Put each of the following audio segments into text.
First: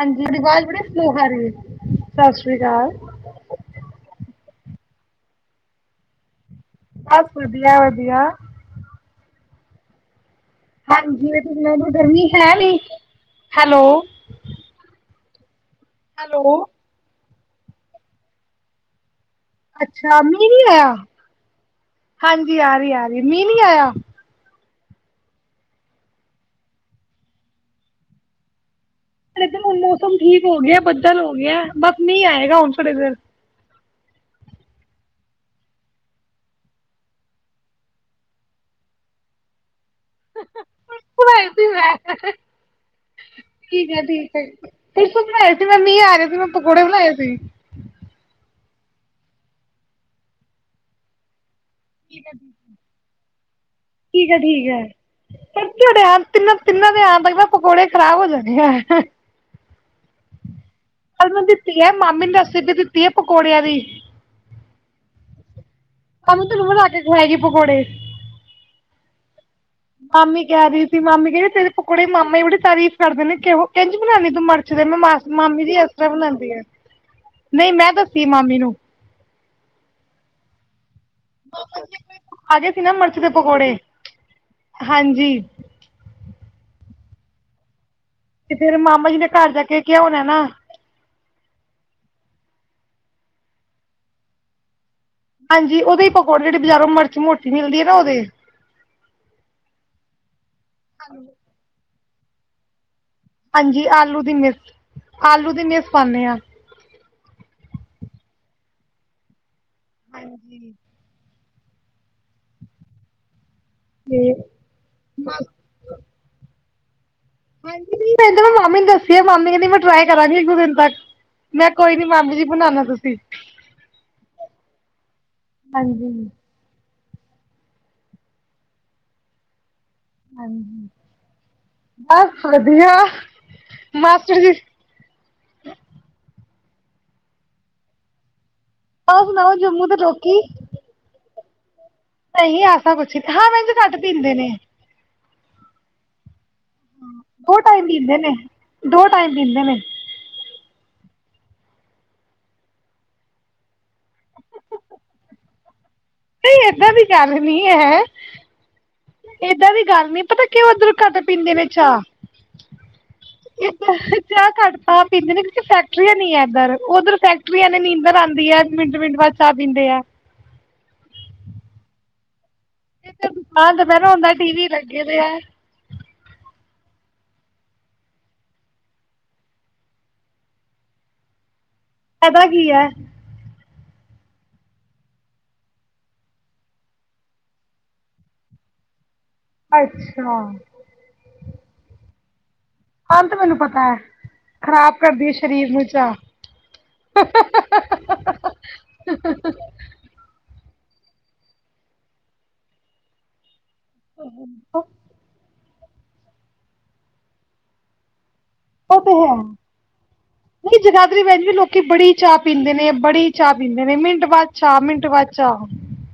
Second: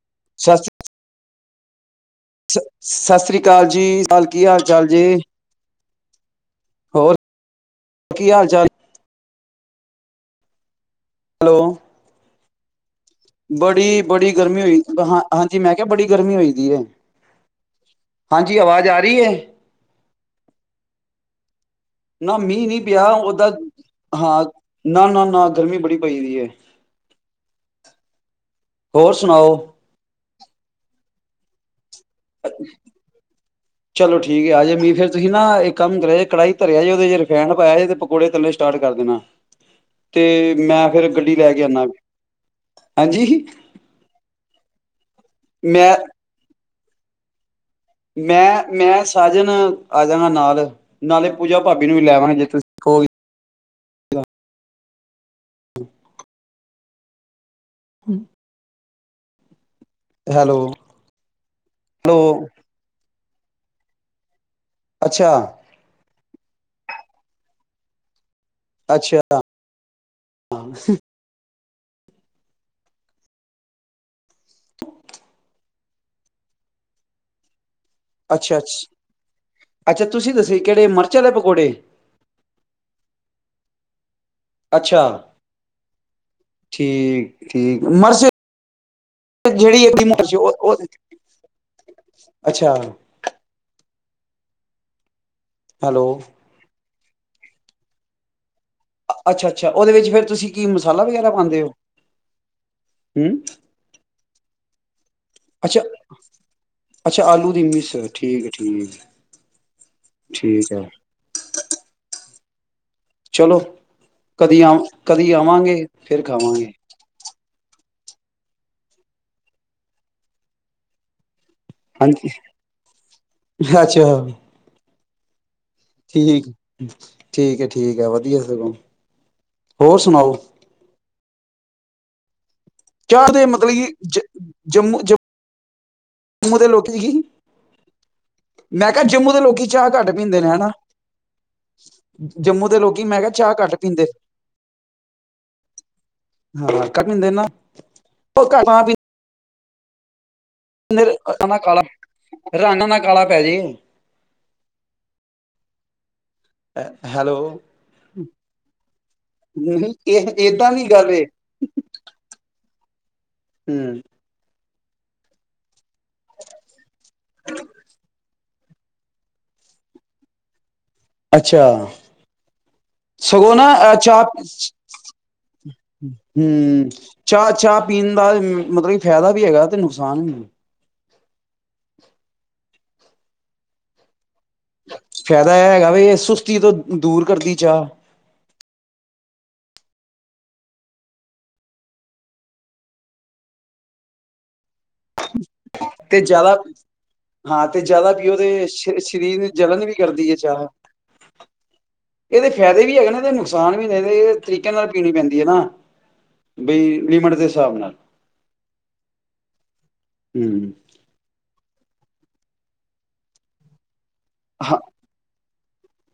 ਹਾਂਜੀ ਆਵਾਜ਼ ਬੜੀ ਸਲੋਹ ਆ ਰਹੀ ਹੈ। ਸਤਿ ਸ੍ਰੀ ਸ ਅਕਾਲ ਸਸ ਸ੍ਰੀ ਅਕਾਲ ਜੀ ਚਾਲ ਕੀ ਹਾਲ ਚਾਲ ਜੇ? ਜੇ ਬਸ ਵਧੀਆ-ਵਧੀਆ ਕੀ ਹਾਲ ਚਾਲ ਹਾਂਜੀ ਮ ਤੂੰ ਮੈਨੂੰ ਗਰਮੀ ਹੈ ਵੀ ਬੜੀ-ਬੜੀ ਗਰਮੀ ਹੋਈ ਹਾਂ ਹਾਂਜੀ ਮੈਂ ਕਿਹਾ ਬੜੀ ਗਰਮੀ ਹੈਲੋ ਹੋਈ ਦੀ ਏ। ਹਾਂਜੀ ਆਵਾਜ਼ ਆ ਰਹੀ ਹੈ। ਸ਼ਾਮੀ ਨੀ ਆਇਆ। ਨਾ ਹਾਂਜੀ ਮੀਂਹ ਆ ਰਹੀ ਆ ਰਹੀ ਮੀਂਹ ਨੀ ਆਇਆ। ਨਾ-ਨਾ, ਨਾ ਗਰਮੀ ਬੜੀ ਪਈ ਦੀ ਹੈ। ਹੋਰ ਤੇ ਸੁਣਾਓ ਇੱਥੇ ਹੁਣ ਮੌਸਮ ਠੀਕ ਹੋ ਗਿਆ ਬੱ ਲ ਹੋ ਗਿਆ। ਬਸ ਮੀ ਆਏਗਾ ਹੁਣ ਥੋੜੀ ਦੇਰ। ਚਲੋ ਠੀਕ ਆਜੇ ਮੀਹ ਫੇਰ ਤੁਸੀਂ ਨਾ ਇਕ ਕੰਮ ਕਰਿਆ ਜੇ ਕੜਾਈ ਧਰਿਆ ਜੇ ਉਹੇ ਰਿਫੈਨ ਪਾਈਆਂ ਜੇ ਤੇ ਪਕੌੜੇ ਤਲਨੇ ਸਟਾਰਟ ਕਰ ਦੇਣਾ। ਤੇ ਮੈਂ ਫਿਰ [unintelligible] ਗੱਡੀ ਲੈ ਕੇ ਠੀਕ ਆਨਾ ਹੈ, ਹਾਂਜੀ ਠੀਕ ਹੈ ਸੀ ਮੈਂ ਮੀਂਹ ਆ ਰਿਹਾ ਸੀ ਮੈਂ ਕੌੜੇ ਬਣਾਏ ਸੀ। ਮੈਂ, ਮੈਂ ਸਾਜਨ ਆ ਜਾਗਾ ਨਾਲ ਨਾਲੇ ਪੂਜਾ ਭਾਬੀ ਨੂੰ ਵੀ ਲੈਵਾਂਗੇ ਜੇ ਤੁਸੀਂ ਕੋਗੇ। ਠੀਕ ਆ, ਠੀਕ ਹੈ। [unintelligible] ਕਿੰਨਾਂ ਦੇ [unintelligible] ਕੋੜੇ ਖਰਾਬ ਹੋ ਜਾਣੇ ਹੈ। ਹੈਲੋ ਹ ਦਿੱਤੀ ਹੈ ਹੈਲੋ ਮਾਮੀ ਨੇ ਰੈਸਿਪੀ ਵੀ ਦਿੱਤੀ ਹੈ ਪਕੌੜਿਆਂ ਦੀ। ਅੱਛਾ। ਤੁਹਾਨੂੰ ਤੇ ਤੇ ਬਣਾ ਕੇ ਖਵਾਏਗੀ ਪਕੌੜੇ। ਅੱਛਾ। ਮਾਮੀ ਕਹਿ ਰਹੀ ਸੀ ਮਾਮੀ ਕਹ ਤੇਰੇ ਕੁੜੀ ਮਾਮੇ ਬੜੀ ਤਾਰੀਫ਼ ਕਰਦੇ ਨੇ ਕਿਹੋ ਕਹਝ ਬਣਾਉਦੀ ਤੂੰ ਮਿਰਚ ਦੇ ਮੈਂ ਮਾ ਮਾਮੀ ਜੀ ਇਸ ਤਰ੍ਹਾਂ ਬਣਾਉਂਦੀ ਆ ਨਹੀਂ ਮੈਂ ਦੱਸੀ ਅੱਛਾ ਮਾਮੀ ਨੂੰ ਅੱ ਅੱਛਾ ਤੁਸੀਂ ਦੱਸੇ ਕਿਹੜੇ ਮ ਅੱਜ ਅਸੀਂ ਨਾ ਮਾਰਚ ਦੇ ਪਕੋੜੇ ਅੱਛਾ ਹਾਂਜੀ। ਠੀਕ, ਠੀਕ ਫਿਰ ਮਾਮਾ ਜੀ ਨੇ ਘਰ [unintelligible] ਜਾ ਕੇ ਜਿਹੜੀ ਕਿਹਾ ਹੋਣਾ ਨਾ ਅੱਛਾ। ਹਾਂਜੀ ਉਹਦੇੋਂ ਹੀ ਹੈਲੋ ਪਕੌੜੇ ਜਿਹੜੇ ਬਾਜ਼ਾਰੋਂ ਮ ਮੋਟੀ ਮਿਲਦੀ ਹੈ ਨਾ ਉਹਦੇ। ਅੱਛਾ-ਅੱਛਾ ਉਹਦੇ ਵਿੱਚ ਫੇਰ ਤੁਸੀਂ ਕੀ ਮਸਾਲਾ ਵਗੈਰਾ ਪਾਂਦੇ ਹੋ? ਹਮ ਹਾਂਜੀ ਆਲੂ ਦੀ ਮਿਸ ਆਲੂ ਦੀ ਅੱਛਾ ਮਿਸ ਪਾਦੇ ਹਾਂ ਅੱਛਾ ਆਲੂ ਦੀ ਮਿਸ ਠੀਕ ਹੈ ਠੀਕ ਹਾਂਜੀ ਠੀਕ ਹੈ ਚਲੋ ਤੇ ਕਦੀ ਆ ਕਦੀ ਆਵਾਂਗੇ ਫਿਰ ਖਾਵਾਂਗੇ ਹਾਂਜੀ ਨਹੀਂ ਕਹਿੰ ਮ ਮਾਮੀ ਦੱਸੀ ਆ ਮਾਮੀ ਕਹਿੰਦੀ ਮੈਂ ਟਰਾਈ ਕਰਾਂਗੀ ਇੱਕ ਦੋ ਦਿਨ ਤੱਕ ਮੈਂ ਕੋਈ ਨੀ ਹਾਂਜੀ ਮੈਮ ਜੀ ਬਣਾਣਾ ਤੁਸੀਂ ਅੱਛਾ ਹਾਂਜੀ ਠੀਕ ਠੀਕ ਹੈ ਠੀਕ ਹੈ ਵਧੀਆ ਸਗੋਂ ਹੋਰ ਸੁਣਾਓ ਬੱਸ ਕਦੇ ਮਤਲਬ ਕਿ ਜ ਜੀ ਜੰਮੂ ਜਮੂ ਜੰਮੂ ਦੇ ਲੋਕੀ ਕੀ ਮੈਂ ਕਿਹਾ ਹੋਰ ਜੰਮੂ ਦੇ ਸੁਣਾਓ ਲੋਕੀ ਚਾਹ ਦੇ ਘੱਟ ਲੋਕੀ ਪੀਂਦੇ ਨੇ ਹਨਾ ਨਹੀਂ ਜੰਮੂ ਦੇ ਐਸਾ ਲੋਕੀ ਕੁਛ ਮੈਂ ਕਿਹਾ ਹਾਂ ਚਾਹ ਮੈਿੰ ਘੱਟ ਪੀਂਦੇ ਨੇ ਹਾਂ ਕੱਟਦੇ ਨਾ ਬਿੰਦ ਨੇ ਕਾਲਾ ਰਾਨ ਦਾ ਕਾਲਾ ਪੈ ਜੇ ਨਹੀਂ ਏਦਾਂ ਦੀ ਗੱਲ ਹੈਲੋ ਨੀ ਹੈ ਏਦਾਂ ਦੀ ਗੱਲ ਨੀ ਇਹ ਪਤਾ ਕਿਉਂ ਏਦਾਂ ਦੀ ਉੱਧਰੋਂ ਗੱਲ ਕੱਟ ਏ ਪੀਂਦੇ ਨੇ ਚਾਹ ਦਾਂ ਹੂੰ ਚਾਹ ਘੱਟ ਆਹਿੰਦੇ ਕੁ ਫੈਕਟਰੀ ਨ ਆਏਦਾ ਉਧਰ ਫੈਕਟਰੀਆਂ ਨੇ ਨੀਦਰ ਆਉਂਦੀ ਹੈ ਮਿੰਟ ਮਿੰਟ ਬਾਅਦ ਚਾਹ ਪੀਂਦੇ ਆ ਅੱਛਾ ਇੱਧਰ ਸਗੋਂ ਨਾ ਦੁਕਾਨ ਤੇ ਅਹ ਬਹਿਣਾ ਚਾ ਹੁੰਦਾ ਟੀਵੀ ਲੱਗੇ ਦੇ ਐ ਹਮ ਚਾਹ ਚਾਹ ਪੀਣ ਦਾ ਮਤਲਬ ਕਿ ਫ਼ਾਇਦਾ ਵੀ ਹੈਗਾ ਤੇ ਨੁਕਸਾਨ ਵੀ ਪਤਾ ਕੀ ਹੈ ਫਾਇਦਾ ਇਹ ਹੈਗਾ ਵੀ ਇਹ ਸੁਸਤੀ ਤੋਂ ਦੂਰ ਕਰਦੀ ਚਾਹ ਅੱਛਾ ਅੰਤ ਮੈਨੂੰ ਪਤਾ ਹੈ ਖ਼ਰਾਬ ਕਰਦੀ ਸਰੀਰ ਨੂੰ ਚਾਹ। ਤੇ ਜ਼ਿਆਦਾ ਹਾਂ ਤੇ ਜ਼ਿਆਦਾ ਪਓਦੇ ਸਰੀਰ ਜਲਣ ਵੀ ਕਰਦੀ ਹੈ ਚਾਰ ਇਹਦੇ ਫਾਇਦੇ ਵੀ ਹੈਗੇ ਨਾ ਇਹਦੇੁਕ ਕਿਸਾਨ ਮਹੀਨੇ ਦੇ ਤਰੀਕੇ ਨਾਲ ਉਹ ਪੀਣੀ ਪੈਂਦੀ ਹੈ ਨਾ ਬਈ ਲੀਮਡ ਦੇਿਸਾਬ ਨਾਲ ਉਹ ਤੇ ਹੈ ਹੂੰ ਨਹੀਂ ਜਗਾਦਰੀ ਵਿੱਚੈ ਵੀ ਲੋਕ ਕਿ ਬੜੀ ਚਾਹ ਪੀਂਦੇ ਨੇ ਬੜੀ ਚਾਹ ਪੀਂਦੇ ਨੇ ਮਿੰ ਮਿੰਟ ਬਾਅਦ ਹਾਂ ਚਾਹ ਮਿੰਟ ਬਾਅਦ ਚਾਹ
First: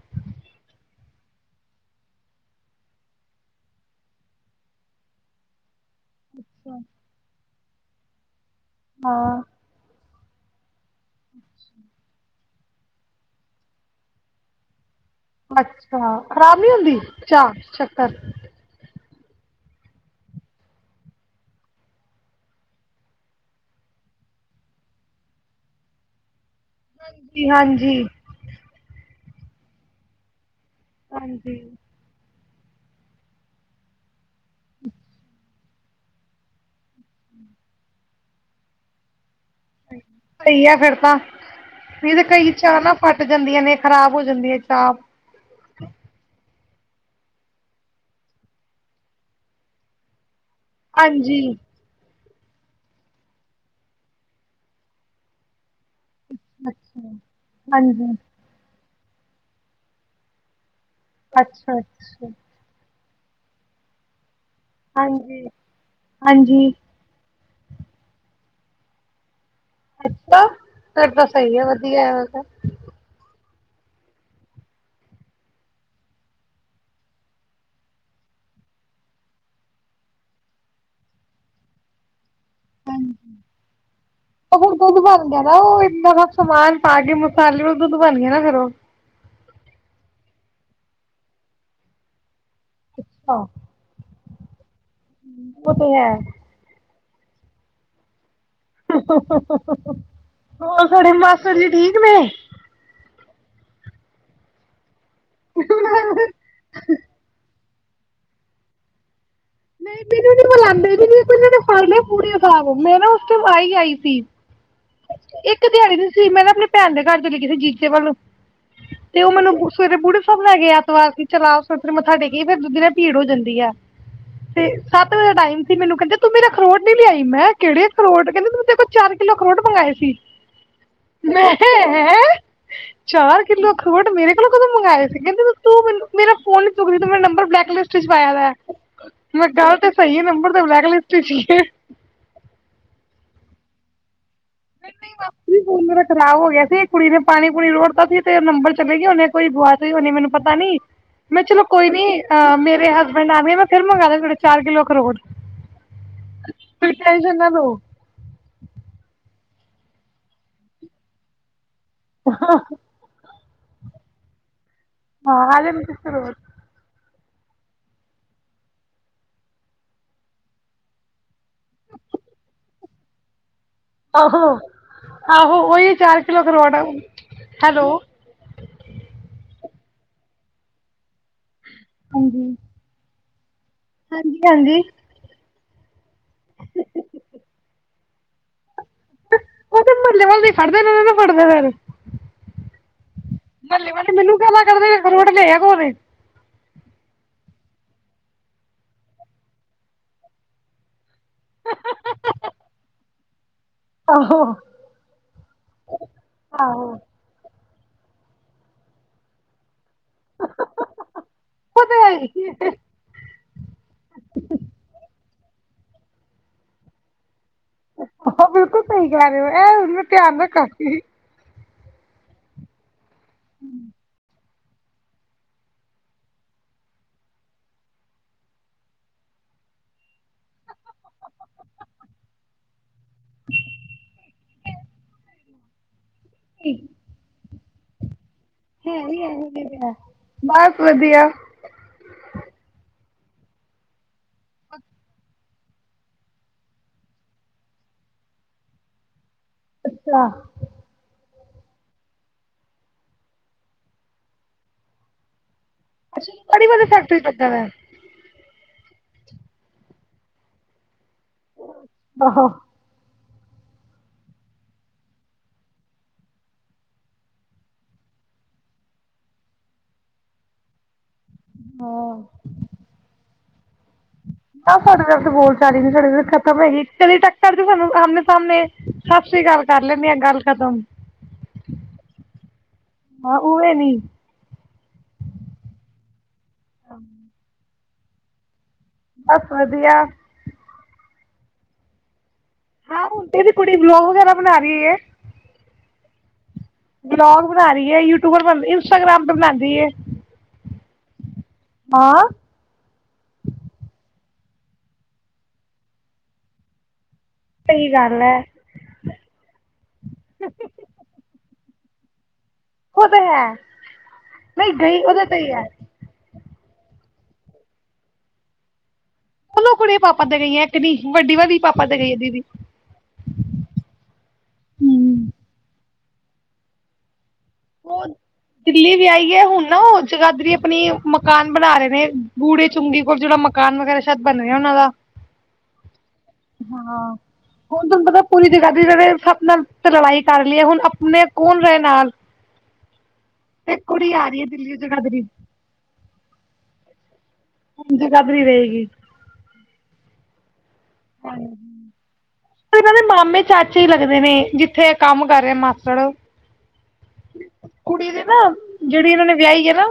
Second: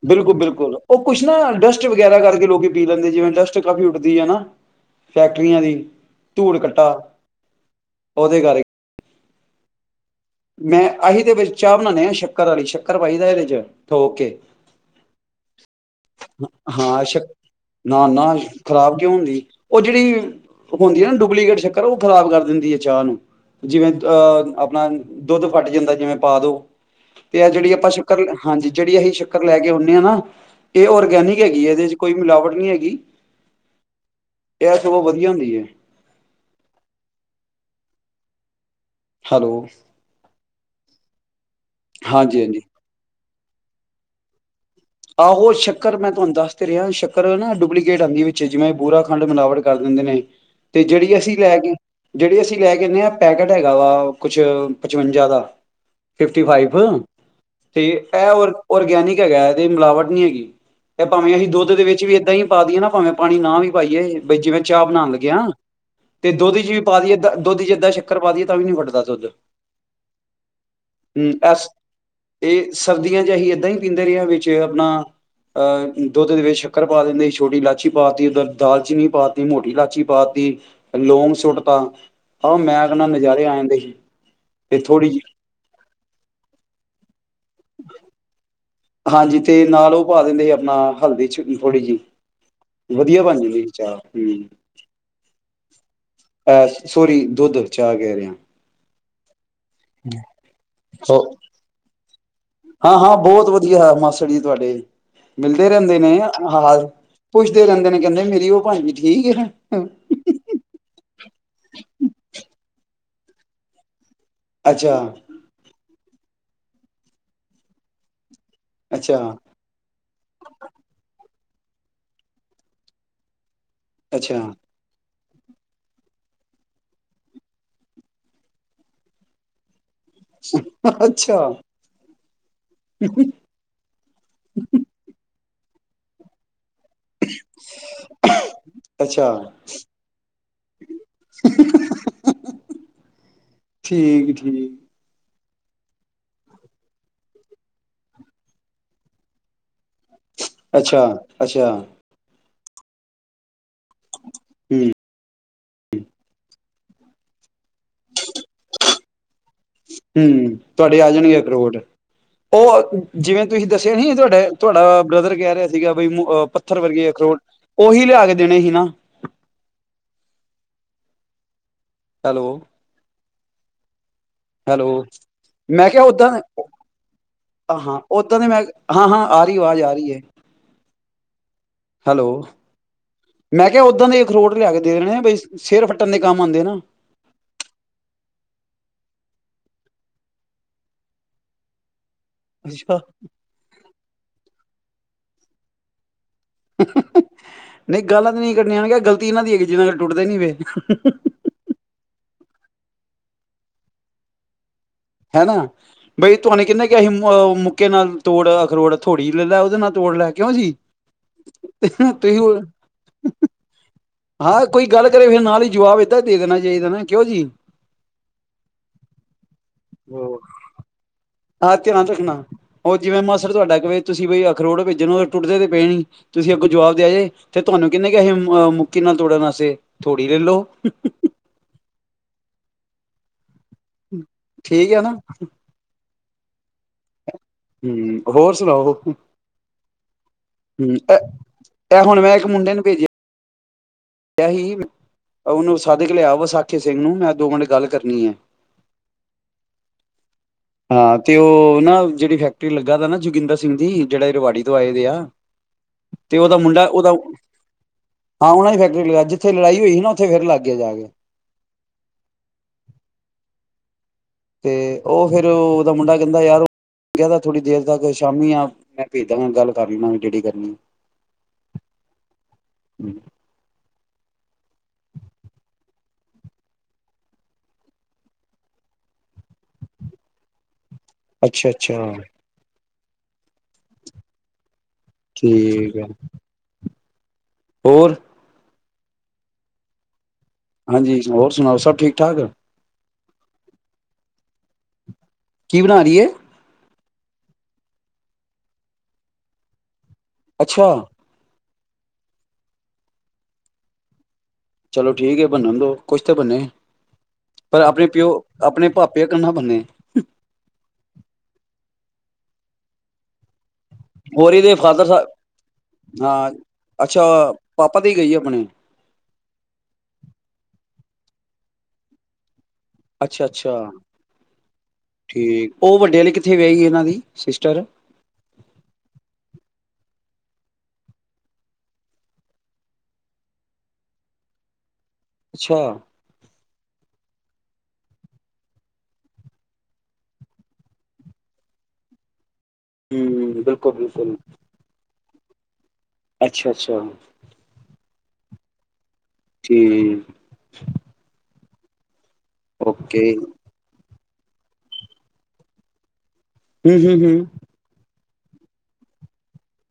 ਬਿਲਕੁਲ-ਬਿਲਕੁਲ ਉਹ ਕੁਛ ਨਾ ਡਸਟ ਵਗੈਰਾ ਕਰਕੇ ਲੋਕ ਪੀ ਲੈਂਦੇ ਜਿਵੇਂ ਡਸਟ ਕਾਫੀ ਉੱਡਦੀ ਹੈ ਨਾ ਫੈਕਟਰੀਆਂ ਦੀ ਧੂੜ ਕੱਟਾ ਉਹਦੇ ਕਰਕੇ ਹਾਂ ਮੈਂ ਅਸੀ ਤੇ ਵਿੱਚ ਚਾਹ ਬਣਾਉਂਦੇ ਆਾਂ ਸ਼ੱਕਰ ਵਾਲੀ ਸ਼ੱਕਰ ਪਾਈਦਾ ਇਹਦੇ ਚ ਠੋਕ ਕੇ ਅੱਛਾ ਖਰਾਬ ਨੀ ਹੁੰਦੀ ਹਾਂ ਸ਼ੱਕ ਚਾਹ ਚੱਕਰ ਨਾ-ਨਾ ਖ਼ਰਾਬ ਹੁੰਦੀ ਉਹ ਜਿਹੜੀ ਹੁੰਦੀ ਹੈ ਨਾ ਡੁਪਲੀਕੇਟ ਸ਼ੱਕਰ ਉਹ ਖਰਾਬ ਕਰ ਦਿੰਦੀ ਹੈ ਚਾਹ ਨੂੰ ਜਿਵੇਂ ਅਹ ਆਪਣਾ ਦੁੱਧ ਫੱਟ ਜਾਂਦਾ ਜਿਵੇਂ ਪਾ ਦੋ ਤੇ ਆ ਹਾਂਜੀ ਜਿਹੜੀ ਆਪਾਂ ਹਾਂਜੀ ਸ਼ੱਕਰ ਹਾਂਜੀ ਜਿਹੜੀ ਅਸੀਂ ਸ਼ਰ ਲੈ ਕੇ ਆਉੇ ਆਾਂ ਨਾ ਇਹ ਔਰਗੈਨਿਕ ਹਾਂਜੀ ਹੈਗੀ ਹੈ ਇਹਦੇ ਚ ਕੋਈ ਮਿਲਾਵਟ ਹੈਗੀ ਇਹ ਸ ਉਹ ਵਧੀਆ ਹੁੰਦੀ ਹੈ ਹੈਲੋ ਸਹੀ ਆ ਫਿਰ ਤਾਂ ਇਹਦੇ ਕਈ ਹਾਂਜੀ-ਹਾਂਜੀ ਚ ਨਾ ਪ ਜਾਂਦੀਆਂ ਨੇ ਖਰਾਬ ਹੋ ਜਾਂਦੀਆਂ ਆਹੋ ਸ਼ਕ ਚੱਕਰ ਮੈਂ ਤੁਹਾਨੂੰ ਦੱਸਦੇ ਰਿਹਾ ਚੱਕਰ ਨਾ ਡੁਪਲੀਕੇਟ ਆਉਂਦੀ ਵਿੱਚ ਜਿਵੇਂ ਬੁਰਾ ਖੰਡ ਮਿਲਾਵਟ ਕਰ ਦਿੰਦੇ ਨੇ ਤੇ ਜਿਹੜੀ ਅਸੀਂ ਹਾਂਜੀ। ਲੈ ਗਏ ਜਿਹੜੀ ਅਸੀਂ ਲੈ ਕੇ ਆਦੇ ਹਾਂ ਪੈਕਟ ਹੈਗਾ ਵਾ ਕੁਛ ਪਚਵੰਜਾ ਦਾ ਫਿਫਟੀ ਫਾਈਵ ਅੱਛਾ। ਤੇ ਹਾਂਜੀ। ਇਹ ਹੋਰ ਔਰਗੈਨਿਕ ਹੈਗਾੈ ਇਹ ਮਿਲਾਵਟ ਨਹੀਂ ਹੈਗੀ ਭਾਵੇ ਅਸੀਂ ਦੁੱਧ ਅੱਛਾ ਦੇ ਵਿੱਚ ਵੀ ਅੱਛਾ ਏਦਾਂ ਹੀ ਪਾ ਦੀਏ ਨਾ ਭਾਵੇ ਪਾਣੀ ਨਾ ਵੀ ਪਾਈਏ ਬਈ ਜਿਵੇਂ ਚਾਹ ਬਣਾਉਣ ਲੱਗਿਆ ਹਾਂਜੀ ਤੇ ਦੁੱਧ ਚ ਹਾਂਜੀ ਵੀ ਪਾਦੀ ਏ ਦੁੱਧ ਚ ਏਦਾਂ ਸ਼ੱਕਰ ਪਾ ਦੀਏ ਤਾ ਵੀ ਨਹੀਂ ਫੱਟਦਾ ਦੁੱਧ ਅੱਛਾ ਫਿਰ ਤਾਂ ਹੂੰ ਸਹੀ ਆ ਐਸ ਵਧੀਆ ਵ ਨਹੀਂ ਪੀਂਦੇ ਆਪਣਾ ਅਹ ਦੁੱਧ ਦੇ ਵਿੱਚ ਸ਼ੱਕਰ ਪਾ ਦਿੰਦੇ ਛੋਟੀ ਇਲਾਚੀ ਪਾ ਤਤੀ ਉ ਦਾਲਚੀਨੀ ਪਾ ਤ ਮੋਟੀ ਇਲਾਚੀ ਪਾ ਤ ਲੌਗ ਸੁੱਟ ਤ ਹਾਂ ਉਹ ਫੁਣ ਤੇ ਦੁਧ ਥੋੜ੍ਹੀ ਬਣ ਜਿਹੀ ਗਿਆ ਨਾ ਉਹ ਇਏਦਾਂ ਦਾ ਸਮਾਨ ਪਾ ਕੇ ਮਸਾਲੇ ਦੁੱਧ ਬਣ ਗਿਆ ਨਾ ਫੇਰ ਉਹ ਹਾਂਜੀ ਤੇ ਨਾਲ ਉਹ ਪਾ ਦਿੰਦੇ ਸੀ ਆਪਣਾ ਹਲਦੀ ਚ ਥੋੜ੍ਹੀ ਜਿਹੀ ਵਧੀਆ ਬਣ ਅੱਛਾ ਜਾ ਚਾਰ ਹਮ ਉਹ ਤੇ ਹੈ ਸੋਰੀ ਦੁੱਧ ਚਾਹ ਕਹਿ ਰਿਹਾ ਹੋਰ ਸਾਡੇ ਮਾਸ ਜੀ ਠੀਕ ਨੇ ਹਾਂ ਹਾਂ ਬਹੁਤ ਵਧੀਆ ਮਾਸਟਰ ਜੀ ਤੁਹਾਡੇ ਮਿਲਦੇ ਰਹਿੰਦੇ ਨੇ ਆ ਪੁੱਛ ਰਹਦੇ ਨੇ ਕਹਿੰਦੇ ਮੇਰੀ ਉਹ ਭਾਜੀ ਠੀਕ ਹੈ ਨਹੀਂ ਮੈਨੂੰ ਨੀ ਬੁਲਾਉਂਦੇ ਫੇ ਪੂਰੇ ਹਿਸ ਮੈਂ ਨਾ ਤੇ ਆਾਈ ਆਈ ਸੀ ਅੱਛਾ ਇੱਕ ਦਿਹਾੜੀ ਦੀ ਮੈਂ ਆਪਣੇ ਭੈਣ ਦੇ ਘਰ ਚ ਲ ਕਿਸ ਸੀ ਜੀਚੇ ਵੱਲ ਨੂੰ ਅੱਛਾ ਤੇ ਉਹ ਮੈਨੂੰ ਸਵੇਰੇ ਬੂੜੇ ਸਭ ਲੈ ਗ ਐਤਵਾਰ ਚਲਾਿਰ ਮੱਥਾ ਟੇਕ ਕੇ ਫਿਰ ਦੂਧ ਨਾਲ ਭੀੜ ਹੋ ਜਾਂਦੀ ਹੈ ਅੱਛਾ ਤੇ ਸੱ ਵਜੇ ਟਾਈਮ ਸੀ ਮੈਨੂੰ ਕਹਿੰਦੇ ਤੂੰ ਮੇਰਾ ਅਖਰੋਟ ਨਹੀਂ ਲਿਆਈ ਮੈਂ ਕਿਹੜ ਅਖਰੋਟ ਕਹਿੰਦੇ ਤੂੰ ਤੇਰੇਲ ਚਾਰ ਕਿੱਲੋ ਅਖਰੋਟ ਮੰਗਵਾਏ ਸੀ ਅੱਛਾ ਹੈ ਚਾਰ ਕਿੱਲੋ ਅਖਰੋਟ ਮੇਰੇ ਕੋਲੋਂ ਕਦੋਂ ਮੰਗਵਾਏ ਸੀ ਕਦੇ ਤੂੰ ਮੈਨੂੰ ਮੇਰਾ ਫੋਨ ਮ ਨੰਬਰ ਬਲੈਕਲਟ ਚ ਪਾਇਆ ਅੱਛਾ ਮੈਂ ਗੱਲ ਤੇ ਸਹੀ ਨੰਬਰ ਤੇ ਬਲੈਕਲਿਸਟ ਸੀ ਠੀਕ ਠੀਕ ਨਹੀਂ ਨਹੀਂ ਵਾਪ ਫੋਨ ਮੇਰਾ ਖਰਾਬ ਹੋ ਗਿਆ ਸੀ ਕੁੜੀ ਨੇ ਪਾਣੀ ਪੁੂਣੀ ਰੋੜਤਾ ਸੀ ਤੇ ਨੰਬਰ ਚਲੇ ਗ ਗਿਆ ਉਹਨੇ ਕੋਈ ਹੋ ਮੈਨੂੰ ਪਤਾ ਨੀ ਅੱਛਾ ਮੈਂ ਚਲੋ ਅੱਛਾ ਕੋਈ ਨੀ ਮੇਰੇ ਹਸਬੈਂਡ ਆ ਗ ਮੈਂ ਫਿਰ ਮੰਗਵਾ ਦ ਤੁੇ ਚਾਰ ਕਿੱਲੋ ਕਰੋੜ ਹਮ ਕੁੜ ਚਜ ਨਾ ਬੋ ਹਮ ਤੁਹਾਡੇ ਆ ਜਾਣਗੇ ਕਰੋਟ ਉਹ ਜਿਵੇਂ ਤੁਸੀਂ ਦੱਸਿਆ ਨ ਤੁਹਾਡੇ ਤੁਹਾਡਾ ਬ੍ਰਦਰ ਹਾਂ ਕਹਿ ਆ ਰਿਹਾ ਸੀਗਾ ਜਾਣਗੇ ਬਈਹ ਅਖਰੋਟ ਪੱਥਰ ਵਰਗੇ ਅਖਰੋਟ ਉਹੀ ਲਿਆ ਕੇ ਦੇਣੇ ਸੀ ਨਾ ਹੈਲੋ ਆਹੋ ਹੈਲੋ, ਆਹੋ ਮੈਂ ਉਹੀ ਕਿਆ ਚਾਰ ਓਦਾਂ ਕਿਲੋ ਕਰੋੜ ਹੈਲੋ ਹਾਂ ਓਦਾਂ ਦੇ ਮੈਂ ਹਾਂ ਹਾਂ ਆ ਰਈ ਆਵਾਜ਼ ਆ ਰਈ। ਰੀ ਐ। ਹੈਲੋ ਮੈਂ ਕਿਆ ਉੱਦਾਂ ਦੇ ਹਾਂਜੀ ਅਖਰੋਟ ਲਿਆ ਹਾਂਜੀ ਕੇ ਦੇਣੇ ਅ ਬਈ। ਸਿਰ ਫੱਟਣ ਦੇ ਕੰਮ ਆਂਦੇ ਨਾ। ਉਹ ਤੇ [unintelligible] ਫੜਦੇ ਨੇ ਫੜਦੇਨ ਅੱਛਾ। ਮਹੱਲੇ ਵਾਲੇ ਮੈਨੂੰ ਗਾਲਾਂ ਕਢਦੇ ਅਖਰੋਟ ਲਿਆਆ ਕੋਣ ਏ? [unintelligible] ਨਈਂ ਗਾਲਾਂ ਤੇ ਨਈਂ ਕੱਢਣੀਆਂ ਔਨਾਂ ਕੈ ਗਲਤੀ ਇਹਨਾਂ ਦੀ ਹੈ ਕਿ ਜਿਹਨਾਂ ਟੁੱਟਦੇ ਨੀ ਪੇ [unintelligible] ਆਹੋ। ਹੈਨਾਂ ਬਈ ਤੁਹਾਨੇ ਆਹੋ ਕਿਆ ਹੀ ਮ ਮੁ ਕੇ ਨਾਲ ਤੋੜ ਅਖਰੋੜ, ਥੋੜੀ ਲੈਲੈ ਉਹਦੇ ਨਾਲ ਤੋੜ ਲੈ ਕਿਉਂ ਜੀ? ਉਹ ਤੇ ਹੈ ਤੁਸੀਂ ਹੀ ਹੋ, ਏ ਹਾਂ ਕੋਈ ਗੱਲ ਕਰੇ ਫਿਰ ਨਾਲ ਜਵਾਬ ਏਦਾਂ ਦੇਣਾ ਚਾਹੀਦਾ ਨਾ ਕਿਉਂ ਜੀ? ਉਹ ਬਿਲਕੁਲ ਸਹੀ ਕਹਿ ਰਹੇ। ਇਹਏ ਹੁਣ ਮੈਂ ਧਿਆਨ ਰੱਖਾਂਗੀ। ਹਾਂ, ਧਿਆਨ ਰੱਖਣਾ। ਉ ਜਿਵੇਂ ਮਾਸਰ ਤੁਆਡਾ ਕਵੇ ਤੁਸੀਂ ਬਈ ਅ ਅਖਰੋੜ ਭੇਜਣ ਟੁੱਟਦੇ ਤੇ ਪਏ ਨੀਂ, ਤੁਸੀਂ ਅੱਗੋਂ ਜਵਾਬ ਦਿਆ ਜੇ ਤੇ ਤੁਹਾਨੂੰ ਕੀਹਨੇ ਕਿਆ ਹੀ ਮ ਮ ਮੁੱਕੀ ਨਾਲ ਤੋੜਨ ਵਾਸਤੇ ਥੋੜ੍ਹੀ ਲੱਲੋ। ਠੀਕ ਆ ਨਾਂ। ਸਈ। ਹਂ ਹੋਰ ਸੁਣਾਓ? ਇਹੋ ਜਿਹੇ ਆ ਬਸ ਹਂ, ਵਧੀਆ ਏ ਇਹ ਹੁਣ ਮੈਂ ਇੱਕ ਮੁੰਡੇ ਨੂੰ ਭੇਜਿਆ ਏਹੀ! ਉਹਨੂੰ ਸੱਦਕੇ ਲਿਆ ਵਸਾਖੀ ਸਿੰਘ ਨੂੰ ਮੈਂ ਦੋ ਮਿੰਟ ਗੱਲ ਕਰਨੀ ਐ। ਅੱਛਾ। ਹਾਂ, ਤੇ ਉਹ ਨਾ ਜਿਹੜੀ ਫੈਕਟਰੀ ਲੱਗਾ ਦਾ ਨਾ ਜੋਗਿੰਦਰ ਸਿੰਘ ਦੀ ਜਿਹੜਾ ਰਵਾੜੀ ਤੋਂ ਆਏ ਦੇ ਆ। ਅੱਛਾ ਤੇ ਉਹਦਾ ਬੜੀ ਮੁੰਡਾ ਵਧੀਆ ਉਹਦਾ ਫੈਕਟਰੀ ਲੱਗਾ ਦਾ ਹਾਂ, ਉਹਨਾ ਫੈਕ ਜਿੱਥੇ ਲੜਾਈ ਹੋਈ ਨਾ ਉੱਥੇ ਫੇਰ ਲੱਗ ਗਿਆ ਜਾਕੇ। [unintelligible] ਆਹਾ। ਤੇ ਉਹ ਫਿਰ ਉਹਦਾ ਮੁੰਡਾ ਕਹਿੰਦਾ ਯਾਰ ਕਹਦਾ ਥੋੜ੍ਹੀ ਦੇਰ ਤੱਕ ਸ਼ਾਮੀ ਆ ਮੈਂ ਭੇਜਦਾ ਗੱਲ ਕਰ ਲਵੀ ਜੇਡੀ ਕਰਨੀ। ਹਂ। ਨਾਂ ਸਾਡੇ ਤੇ ਬੋਲ ਚਾਲੀ ਨੀਂ ਸਾਡੇ ਖਤਮ ਹੈਗੀ ਚਲੀ ਟੱਕਰ ਚ ਸਾਨੂੰ ਆਮਣੇ ਸਾਹਮਣੇ ਅ ਅਸੀਂ ਗੱਲ ਕਰ ਲੈਂਣੇਆਂ ਗੱਲ ਖਤਮ ਅੱਛਾ ਅੱਛਾ ਹਾਂ ਉਵੇਂ ਨੀਂ ਠੀਕ ਆ। [unintelligible] ਹੋਰ ਬਸ ਵਧੀਆ। ਹਾਂਜੀ ਹੋਰ ਸੁਣਾਓ, ਸਭ ਠੀਕ-ਠਾਕ। ਹ ਹੁਣ ਤੇ ਦੀ ਕੁੜੀ ਬਲੋਗ ਵਗੈਰਾ ਬਣਾ ਰਹੀ ਏ। ਕੀ ਬਣਾ ਰੀ ਏ। ਵਲੋਗ ਬਣਾ ਰਹੀ ਹੈ ਯੂਟਿਊਬਰ ਬ ਇੰਸਟਾਗ੍ਰਾਮ ਤੇ ਬਣਾਂਦੀ ਏ। ਅੱਛਾ, ਹਾਂ। ਚਲੋ ਠੀਕ ਹੈ ਬੰਨਣ ਦੋ ਕੁਛ ਤਾਂ ਬਣੇ। ਪਰ ਸਹੀ ਆਪਣੇ ਗੱਲ ਪਿਓ ਐ ਆਪਣੇ ਪਾਪੇ ਵਗਾ ਨਾ ਬਣੇ। ਉਹ ਤੇ ਹੈ। ਹੋਰੀ ਨਹੀਂ ਦੇ ਗਈ ਫਾਦਰ ਉਹਦੇ ਤੇ ਹੀ ਹੈ ਸਾਹਿਬ ਹਾਂ। ਅੱਛਾ ਪਾਪਾ ਤੇ ਗਈ ਐ ਆਪਣੇ ਦੋਨੋ ਕੁੜੀਆਂ ਪਾਪਾ ਤੇ ਗਈਆਂ ਇੱਕ ਨੀ ਵੱਡੀ ਵਾ ਵੀ ਪਾਪਾ ਤੇ ਗਈ ਹੈ ਦੀਦੀ। ਅੱਛਾ- ਅੱਛਾ ਠੀਕ ਉਹ ਵੱਡੇ ਵਾਲੇ ਕਿੱਥੇ ਵਿਆਹੇ ਗੀ ਇਹਨਾਂ ਦੀ ਸਿਸਟਰ ਉਹ ਦਿੱਲੀ ਵਿਆਈ ਐ ਹੁਣ ਨਾ ਉਹ ਚਗਾਦਰੀ ਆਪਣੀ ਮਕਾਨ ਬਣਾ ਰਹੇ ਨੇ ਬੂੜੇ ਚੁੰਗੀ ਕੋਲ ਜਿਹੜਾ ਮਕਾਨ ਵਗੈਰਾ ਸ਼ਾਇਦ ਬਣ ਰਿਹਾ ਉਹਨਾਂ ਦਾ ਅੱਛਾ ਹਾਂ, ਹੁਣ ਤੁਹਾਨੂੰ ਪਤਾ ਪੂਰੀ ਜਗਾਦਰੀ ਵਿਚ ਸਭ ਨਾਲ ਲੜਾਈ ਕਰ ਲਈਏ ਹੁਣ ਆਪਣੇ ਕੌਣ ਰਹੇ ਨਾਲ ਹਮ ਤੇ ਬਿਲਕੁਲ ਕੁੜੀ ਆ ਬਿਲਕੁਲ ਰਹੀ ਹੈ ਦਿੱਲੀ ਚ ਜਗਾਦਰੀ ਅੱਛਾ- ਅੱਛਾ। ਹੁਣ ਜਗਾਦਰੀ ਰਹੇਗੀ। ਠੀ ਹਾਂ [inaudible] ਕਦੇ ਓਕੇ ਮਾਮੇ ਚਾਚੇ ਹੀ ਲੱਗਦੇ ਨੇ ਜਿੱਥੇ ਕੰਮ ਕਰ ਰਿਹਾ ਮਾਸੜ ਹੂੰ- ਹੂੰ- ਹੂੰ ਕੁੜੀ ਦੇ ਨਾ ਜਿਹੜੀ ਇਹਨਾਂ ਨੇ ਵਿਆਹੀ ਹੈ ਨਾ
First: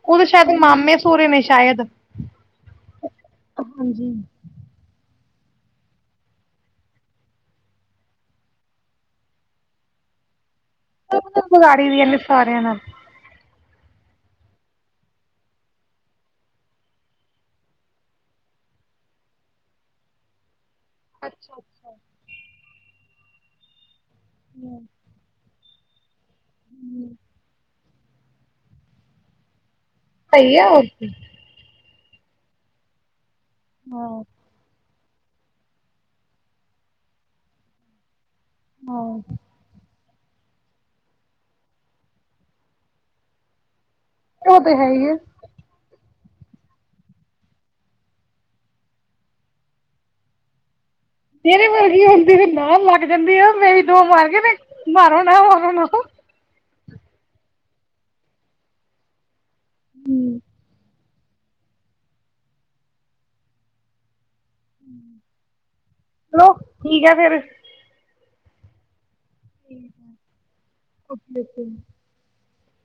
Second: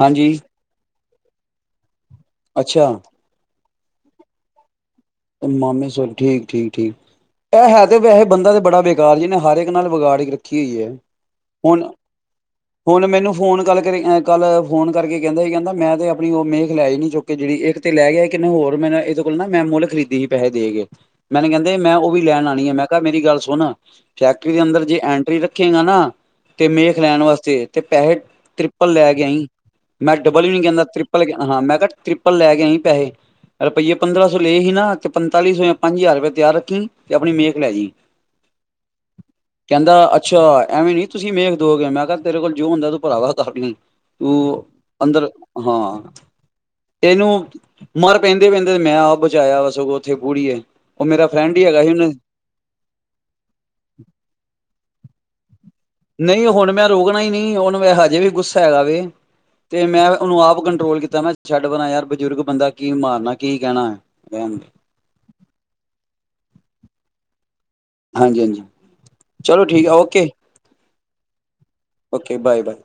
ਹਾਂਜੀ ਓਦੇ ਸ਼ਾਇਦ ਮਾਮੇ ਹੁਰੇ ਨੇ ਸ਼ਾਇਦ ਅੱਛਾ, ਹਾਂਜੀ, ਮਾਮੇ ਸ ਠੀਕ-ਠੀਕ-ਠੀਕ ਇਹ ਹੈ ਤੇ ਵੈਸੇ ਬੰਦਾ ਤੇ ਬੜਾ ਬੇਕਾਰ ਜੀਨੇ ਹਰ ਇੱਕ ਨਾਲ ਵਿਗਾੜ ਰੱਖੀ ਹੋਈ ਹੈ ਵਗਾੜੀ ਵੀ ਇਹਨੇ ਸਾਰਿਆਂ ਨਾਲ ਗੱਲ ਕਰੀ ਅ ਕੱਲ ਫੋਨ ਕਰਕੇ ਕਹਿੰਦਾ ਸੀ ਕਹਿੰਦਾ ਮੈਂ ਤੇ ਆਪਣੀ ਉਹ ਮੇਖ ਲੈਈ ਨਹੀ ਚੁੱਕ ਕੇ ਜਿਹੜੀ ਇੱਕ ਤੇ ਲੈ ਗਿਆ ਕਿੰਨੇ ਹੋਰ ਮੈਂ ਇਹਦੇ ਕੋਲ ਨਾ ਮੈਂ ਮੁੱਲ ਖਰੀਦ ਦੀ ਪੈਸੇ ਦੇ ਗਏ। ਮੈਨੇ ਅੱਛਾ ਕਹਿੰਦੇ ਮੈਂ ਉਹ ਵੀ ਲੈਣ ਆ ਨੀ ਮੈਂ ਕਿਹਾ ਮੇਰੀ ਗੱਲ ਸੁਣ। ਫੈਕਟਰੀ ਦੇ ਅੰਦਰ ਜੇ ਐਂਟਰੀ ਰ ਰਖੇਗਾ ਨਾ ਤੇ ਮੇ ਖ ਲੈਣ ਵਾਸਤੇ ਤੇ ਪੈਸੇ ਤ੍ਰਿਪਲ ਲੈ ਗਿਆਈ ਮੈਂ ਡਬਲ ਸਹੀ ਵੀ ਹੈ ਕਹਿੰਦਾ ਹੋਰ ਕੀ ਟ੍ਰਿਪਲ ਹਾਂ ਮੈਂ ਘੱ ਤ੍ਰਿਪਲ ਲੈ ਗਏ ਸੀਂ ਪੈਸੇ ਰੁਪਈਏ ਹਾਂ ਪੰਦਰਾਂ ਸੌ ਲਏ ਸੀ ਨਾ ਤੇ ਪੰਤਾਲੀ ਸੌ ਜਾਂ ਪੰਜ ਹਜ਼ਾਰ ਰੁਪਏ ਤਿਆਰ ਰੱਖੀ ਤੇ ਆਪਣੀ ਮੇਕ ਲੈ ਜਈ ਹਾਂ ਕਹਿੰਦਾ ਅੱ ਅੱਛਾ ਐਵੇਂ ਨੀ ਤੁਸੀਂ ਮੇਖ ਦੋਗੇ ਮੈਂ ਕਿਹਾ ਤੇਰੇ ਕੋਲ ਜੋ ਹੁੰਦਾ ਤੂੰ ਭਰਾਵਾ ਨੂੰ ਉਹ ਤੂੰ ਤੇ ਹੈ ਹੀ ਹੈ ਅੰਦਰ ਹਾਂ ਇਹਨੂੰ ਮਰ ਪੈਂਦੇ ਪੈਂਦੇ ਮੈਂ ਬਚਾਇਆ ਵਾ ਸਗੋਂ ਉੱਥੇ ਪੂੜੀ ਹੈ ਤੇਰੀ ਮਰਗੀ ਹੁੰਦੀ ਨਾ ਮਗ ਜਾਂਦੀ ਆ ਮੇਰੀ ਦੋ ਮਾਰ ਗ ਤੇ ਮਾਰੋ ਨਾ ਮਾਰੋ ਨਾ ਚਲੋ ਨਹੀਂ ਹੁਣ ਮੈਂ ਰੋਕਣਾਈ ਨਹੀਂ ਉਹਨੂੰ ਮੈਂ ਹਜੇ ਵੀ ਗੁੱਸਾ ਹੈਗਾ ਵ ਤੇ ਮੈਂ ਉਹਨੂੰ ਆਪ ਕੰਟਰੋਲ ਕੀਤਾ ਤਾਂ ਮੈਂ ਛੱਡ ਬਣਾ ਯਾਰ ਬਜ਼ੁਰਗ ਬੰਦਾ ਕੀ ਮਾਰਨਾ ਕੀ ਕਹਿਣਾ ਹੈ ਰਨ ਠੀਕ ਆ ਫੇਰ ਹਾਂਜੀ ਹਾਂਜੀ ਚਲੋ ਠੀਕ ਆ ਓਕੇ ਅ ਓਕੇ ਬਾਏ ਬਾਏ